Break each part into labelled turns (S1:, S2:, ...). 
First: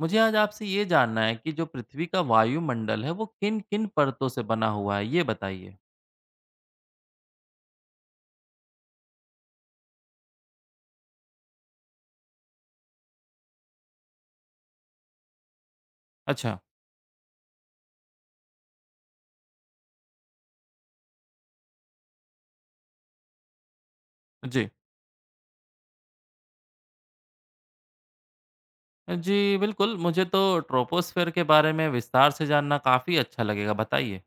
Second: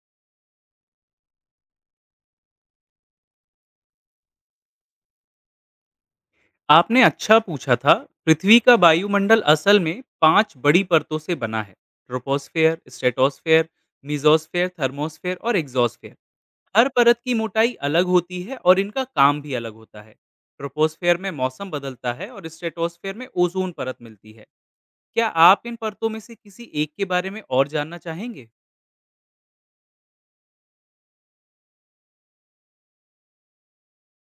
S1: मुझे आज आपसे ये जानना है कि जो पृथ्वी का वायुमंडल है वो किन किन परतों से बना हुआ है ये बताइए।
S2: आपने अच्छा पूछा था। पृथ्वी का वायुमंडल असल में पांच बड़ी परतों से बना है। ट्रोपोस्फेयर, स्ट्रेटोस्फेयर, मिजोस्फेयर, थर्मोस्फेयर और एग्जोस्फेयर।
S1: अच्छा।
S2: हर परत की मोटाई अलग होती है और इनका काम भी अलग होता है। ट्रोपोस्फेयर में मौसम बदलता है और स्ट्रेटोस्फेयर में ओजोन परत मिलती है।
S1: जी।
S2: क्या आप इन परतों में से किसी एक के बारे में और जानना चाहेंगे?
S1: जी बिल्कुल, मुझे तो ट्रोपोस्फेयर के बारे में विस्तार से जानना काफ़ी अच्छा लगेगा, बताइए।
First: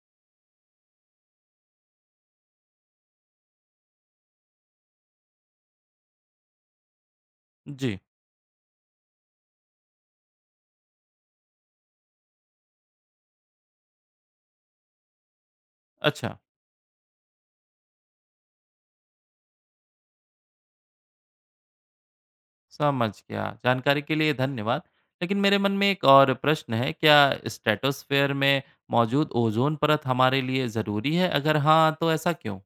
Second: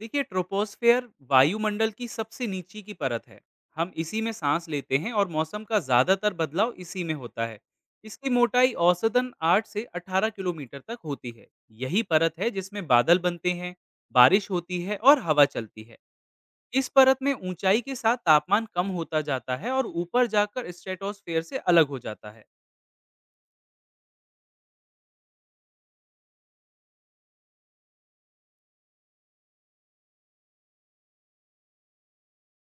S2: देखिए, ट्रोपोस्फेयर वायुमंडल की सबसे नीचे की परत है। हम इसी में सांस लेते हैं और मौसम का ज्यादातर बदलाव इसी में होता है।
S1: जी।
S2: इसकी मोटाई औसतन 8 से 18 किलोमीटर तक होती है। यही परत है जिसमें बादल बनते हैं, बारिश होती है और हवा चलती है।
S1: अच्छा।
S2: इस परत में ऊंचाई के साथ तापमान कम होता जाता है और ऊपर जाकर स्ट्रेटोस्फेयर से अलग हो जाता है।
S1: समझ गया, जानकारी के लिए धन्यवाद। लेकिन मेरे मन में एक और प्रश्न है, क्या स्ट्रेटोस्फेयर में मौजूद ओजोन परत हमारे लिए ज़रूरी है? अगर हाँ तो ऐसा क्यों?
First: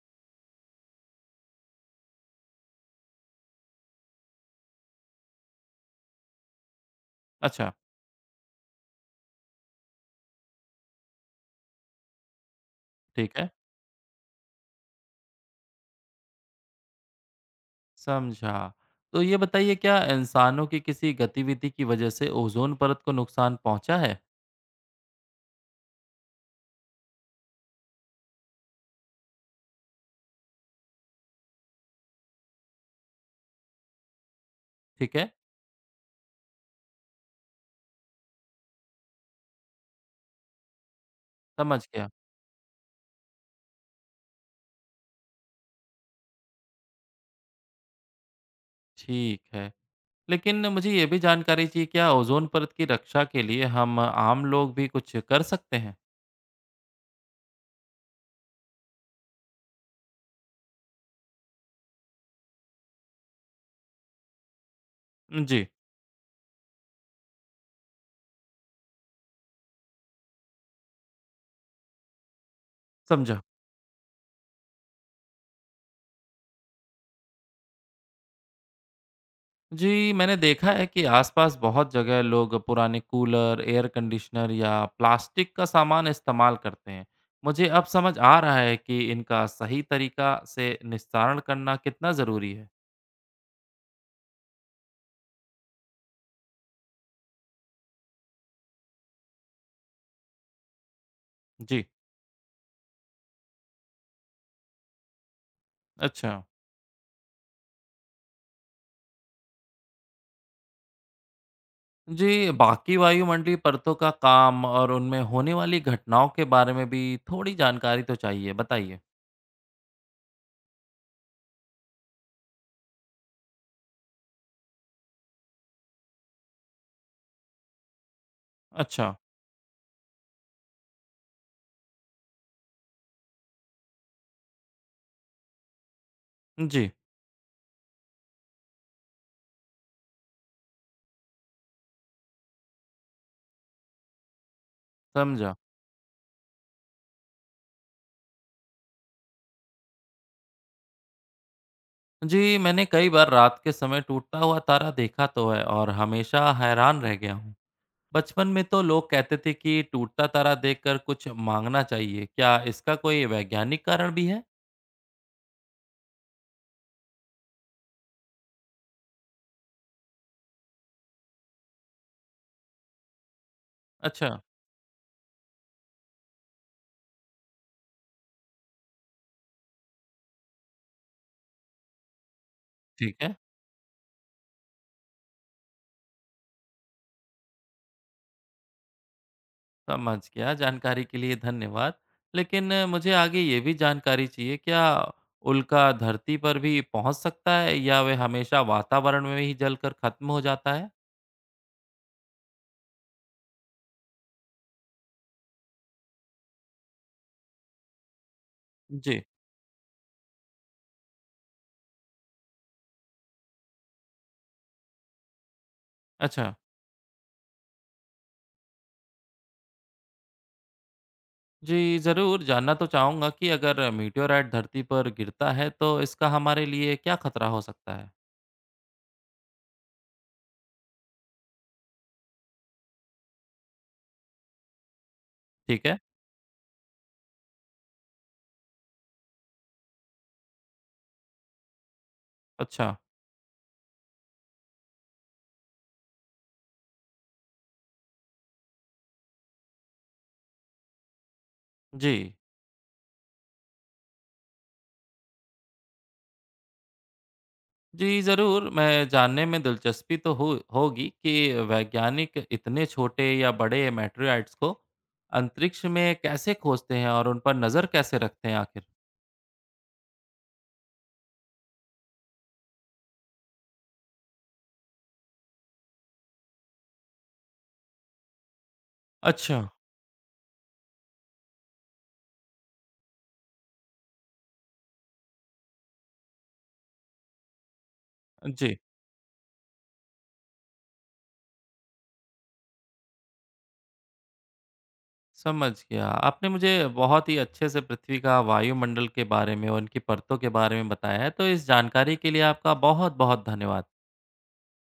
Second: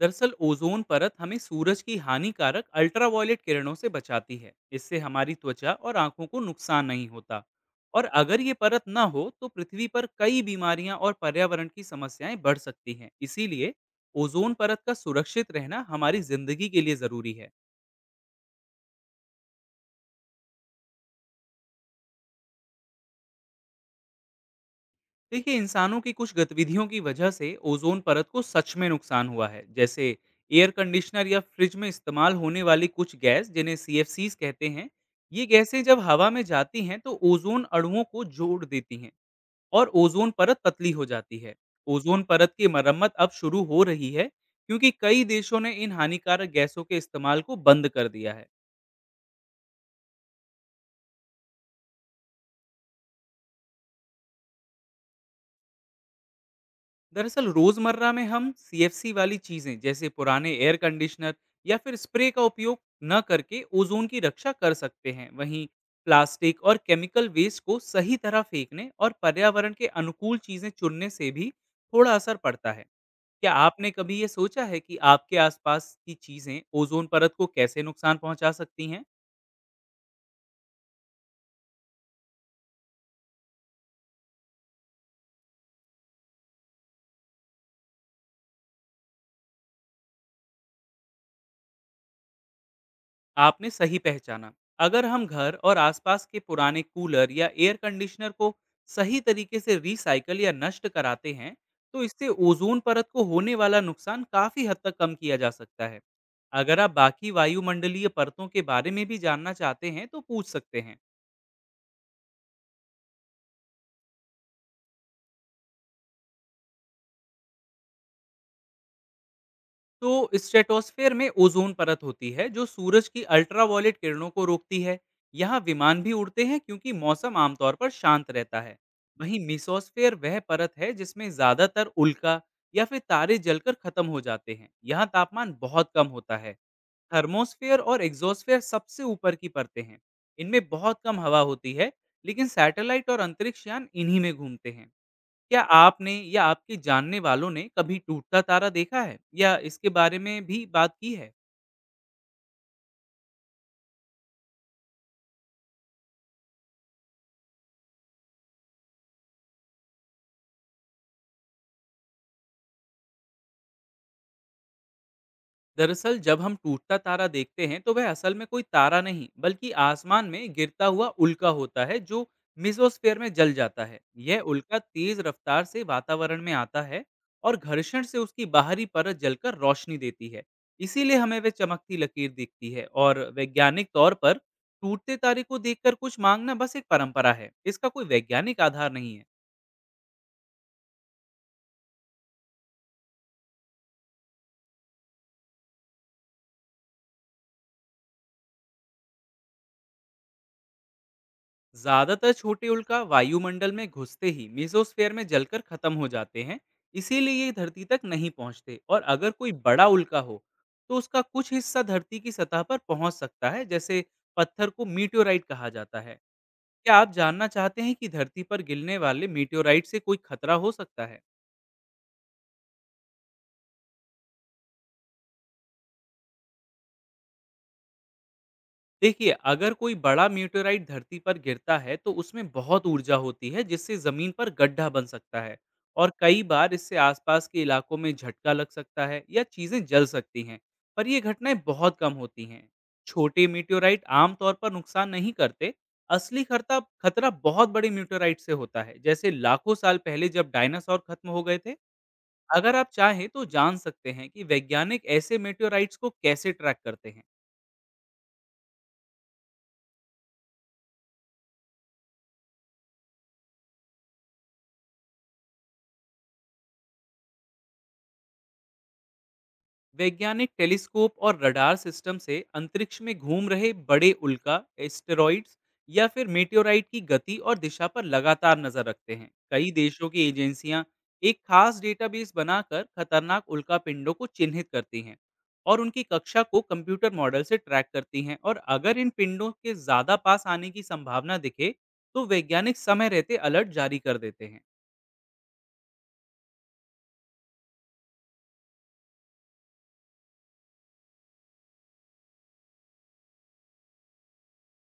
S2: दरअसल ओजोन परत हमें सूरज की हानिकारक अल्ट्रावायलेट किरणों से बचाती है। इससे हमारी त्वचा और आंखों को नुकसान नहीं होता।
S1: अच्छा।
S2: और अगर ये परत ना हो तो पृथ्वी पर कई बीमारियां और पर्यावरण की समस्याएं बढ़ सकती हैं।
S1: ठीक है।
S2: इसीलिए ओजोन परत का सुरक्षित रहना हमारी जिंदगी के लिए जरूरी है।
S1: समझा। तो ये बताइए, क्या इंसानों की किसी गतिविधि की वजह से ओज़ोन परत को नुकसान पहुँचा है?
S2: देखिए, इंसानों की कुछ गतिविधियों की वजह से ओजोन परत को सच में नुकसान हुआ है। जैसे एयर कंडीशनर या फ्रिज में इस्तेमाल होने वाली कुछ गैस जिन्हें सी कहते हैं।
S1: ठीक है।
S2: ये गैसें जब हवा में जाती हैं तो ओजोन अणुओं को जोड़ देती हैं और ओजोन परत पतली हो जाती है।
S1: समझ गया।
S2: ओजोन परत की मरम्मत अब शुरू हो रही है क्योंकि कई देशों ने इन हानिकारक गैसों के इस्तेमाल को बंद कर दिया है।
S1: ठीक है। लेकिन मुझे ये भी जानकारी चाहिए, क्या ओज़ोन परत की रक्षा के लिए हम आम लोग भी कुछ कर सकते हैं?
S2: दरअसल रोजमर्रा में हम सीएफसी वाली चीजें जैसे पुराने एयर कंडीशनर या फिर स्प्रे का उपयोग न करके ओजोन की रक्षा कर सकते हैं। वहीं
S1: जी।
S2: प्लास्टिक और केमिकल वेस्ट को सही तरह फेंकने और पर्यावरण के अनुकूल चीजें चुनने से भी थोड़ा असर पड़ता है।
S1: समझा।
S2: क्या आपने कभी ये सोचा है कि आपके आसपास की चीजें ओजोन परत को कैसे नुकसान पहुंचा सकती हैं?
S1: जी, मैंने देखा है कि आसपास बहुत जगह लोग पुराने कूलर, एयर कंडीशनर या प्लास्टिक का सामान इस्तेमाल करते हैं। मुझे अब समझ आ रहा है कि इनका सही तरीका से निस्तारण करना कितना ज़रूरी है।
S2: आपने सही पहचाना। अगर हम घर और आसपास के पुराने कूलर या एयर कंडीशनर को सही तरीके से रिसाइकल या नष्ट कराते हैं
S1: जी।
S2: तो इससे ओजोन परत को होने वाला नुकसान काफी हद तक कम किया जा सकता है।
S1: अच्छा।
S2: अगर आप बाकी वायुमंडलीय परतों के बारे में भी जानना चाहते हैं तो पूछ सकते हैं।
S1: जी, बाकी वायुमंडलीय परतों का काम और उनमें होने वाली घटनाओं के बारे में भी थोड़ी जानकारी तो चाहिए, बताइए।
S2: तो स्ट्रेटोस्फेयर में ओजोन परत होती है जो सूरज की अल्ट्रावायलेट किरणों को रोकती है। यहाँ विमान भी उड़ते हैं क्योंकि मौसम आमतौर पर शांत रहता है।
S1: अच्छा।
S2: वहीं मिसोस्फेयर वह परत है जिसमें ज्यादातर उल्का या फिर तारे जलकर खत्म हो जाते हैं। यहाँ तापमान बहुत कम होता है।
S1: जी।
S2: थर्मोस्फेयर और एग्जोस्फेयर सबसे ऊपर की परतें हैं। इनमें बहुत कम हवा होती है लेकिन सैटेलाइट और अंतरिक्ष यान इन्हीं में घूमते हैं।
S1: समझा।
S2: क्या आपने या आपके जानने वालों ने कभी टूटता तारा देखा है या इसके बारे में भी बात की है?
S1: जी, मैंने कई बार रात के समय टूटता हुआ तारा देखा तो है और हमेशा हैरान रह गया हूँ। बचपन में तो लोग कहते थे कि टूटता तारा देखकर कुछ माँगना चाहिए, क्या इसका कोई वैज्ञानिक कारण भी है?
S2: दरअसल जब हम टूटता तारा देखते हैं तो वह असल में कोई तारा नहीं बल्कि आसमान में गिरता हुआ उल्का होता है जो मेसोस्फेयर में जल जाता है।
S1: अच्छा।
S2: यह उल्का तेज रफ्तार से वातावरण में आता है और घर्षण से उसकी बाहरी परत जलकर रोशनी देती है। इसीलिए हमें वह चमकती लकीर दिखती है।
S1: ठीक
S2: और
S1: है।
S2: वैज्ञानिक तौर पर टूटते तारे को देखकर कुछ मांगना बस एक परंपरा है। इसका कोई वैज्ञानिक आधार नहीं है।
S1: समझ गया। जानकारी के लिए धन्यवाद। लेकिन मुझे आगे ये भी जानकारी चाहिए, क्या उल्का धरती पर भी पहुँच सकता है या वह हमेशा वातावरण में ही जलकर खत्म हो जाता है?
S2: ज्यादातर छोटे उल्का वायुमंडल में घुसते ही मेसोस्फेयर में जलकर खत्म हो जाते हैं, इसीलिए ये धरती तक नहीं पहुंचते। और
S1: जी।
S2: अगर कोई बड़ा उल्का हो तो उसका कुछ हिस्सा धरती की सतह पर पहुंच सकता है। जैसे पत्थर को मीटियोराइट कहा जाता है।
S1: अच्छा।
S2: क्या आप जानना चाहते हैं कि धरती पर गिरने वाले मीटियोराइट से कोई खतरा हो सकता है?
S1: जी, ज़रूर जानना तो चाहूँगा कि अगर मेटेओराइट धरती पर गिरता है तो इसका हमारे लिए क्या खतरा हो सकता है?
S2: देखिए, अगर कोई बड़ा मेटेओराइट धरती पर गिरता है, तो उसमें बहुत ऊर्जा होती है, जिससे ज़मीन पर गड्ढा बन सकता है,
S1: ठीक है।
S2: और कई बार इससे आसपास के इलाकों में झटका लग सकता है या चीज़ें जल सकती हैं, पर ये घटनाएं बहुत कम होती हैं।
S1: अच्छा।
S2: छोटे मेटेओराइट आमतौर पर नुकसान नहीं करते। असली खतरा खतरा बहुत बड़े मेटेओराइट से होता है, जैसे लाखों साल पहले जब डायनासोर खत्म हो गए थे।
S1: जी।
S2: अगर आप चाहें तो जान सकते हैं कि वैज्ञानिक ऐसे मेटेओराइट्स को कैसे ट्रैक करते हैं।
S1: जी ज़रूर, मैं जानने में दिलचस्पी तो हो होगी कि वैज्ञानिक इतने छोटे या बड़े मेटेराइट्स को अंतरिक्ष में कैसे खोजते हैं और उन पर नज़र कैसे रखते हैं आखिर?
S2: वैज्ञानिक टेलीस्कोप और रडार सिस्टम से अंतरिक्ष में घूम रहे बड़े उल्का, एस्टेरॉइड्स या फिर मेटेओराइट की गति और दिशा पर लगातार नजर रखते हैं।
S1: अच्छा।
S2: कई देशों की एजेंसियां एक खास डेटाबेस बनाकर खतरनाक उल्का पिंडों को चिन्हित करती हैं और उनकी कक्षा को कंप्यूटर मॉडल से ट्रैक करती हैं। और
S1: जी।
S2: अगर इन पिंडों के ज़्यादा पास आने की संभावना दिखे तो वैज्ञानिक समय रहते अलर्ट जारी कर देते हैं।
S1: समझ गया। आपने मुझे बहुत ही अच्छे से पृथ्वी का वायुमंडल के बारे में और उनकी परतों के बारे में बताया है, तो इस जानकारी के लिए आपका बहुत-बहुत धन्यवाद।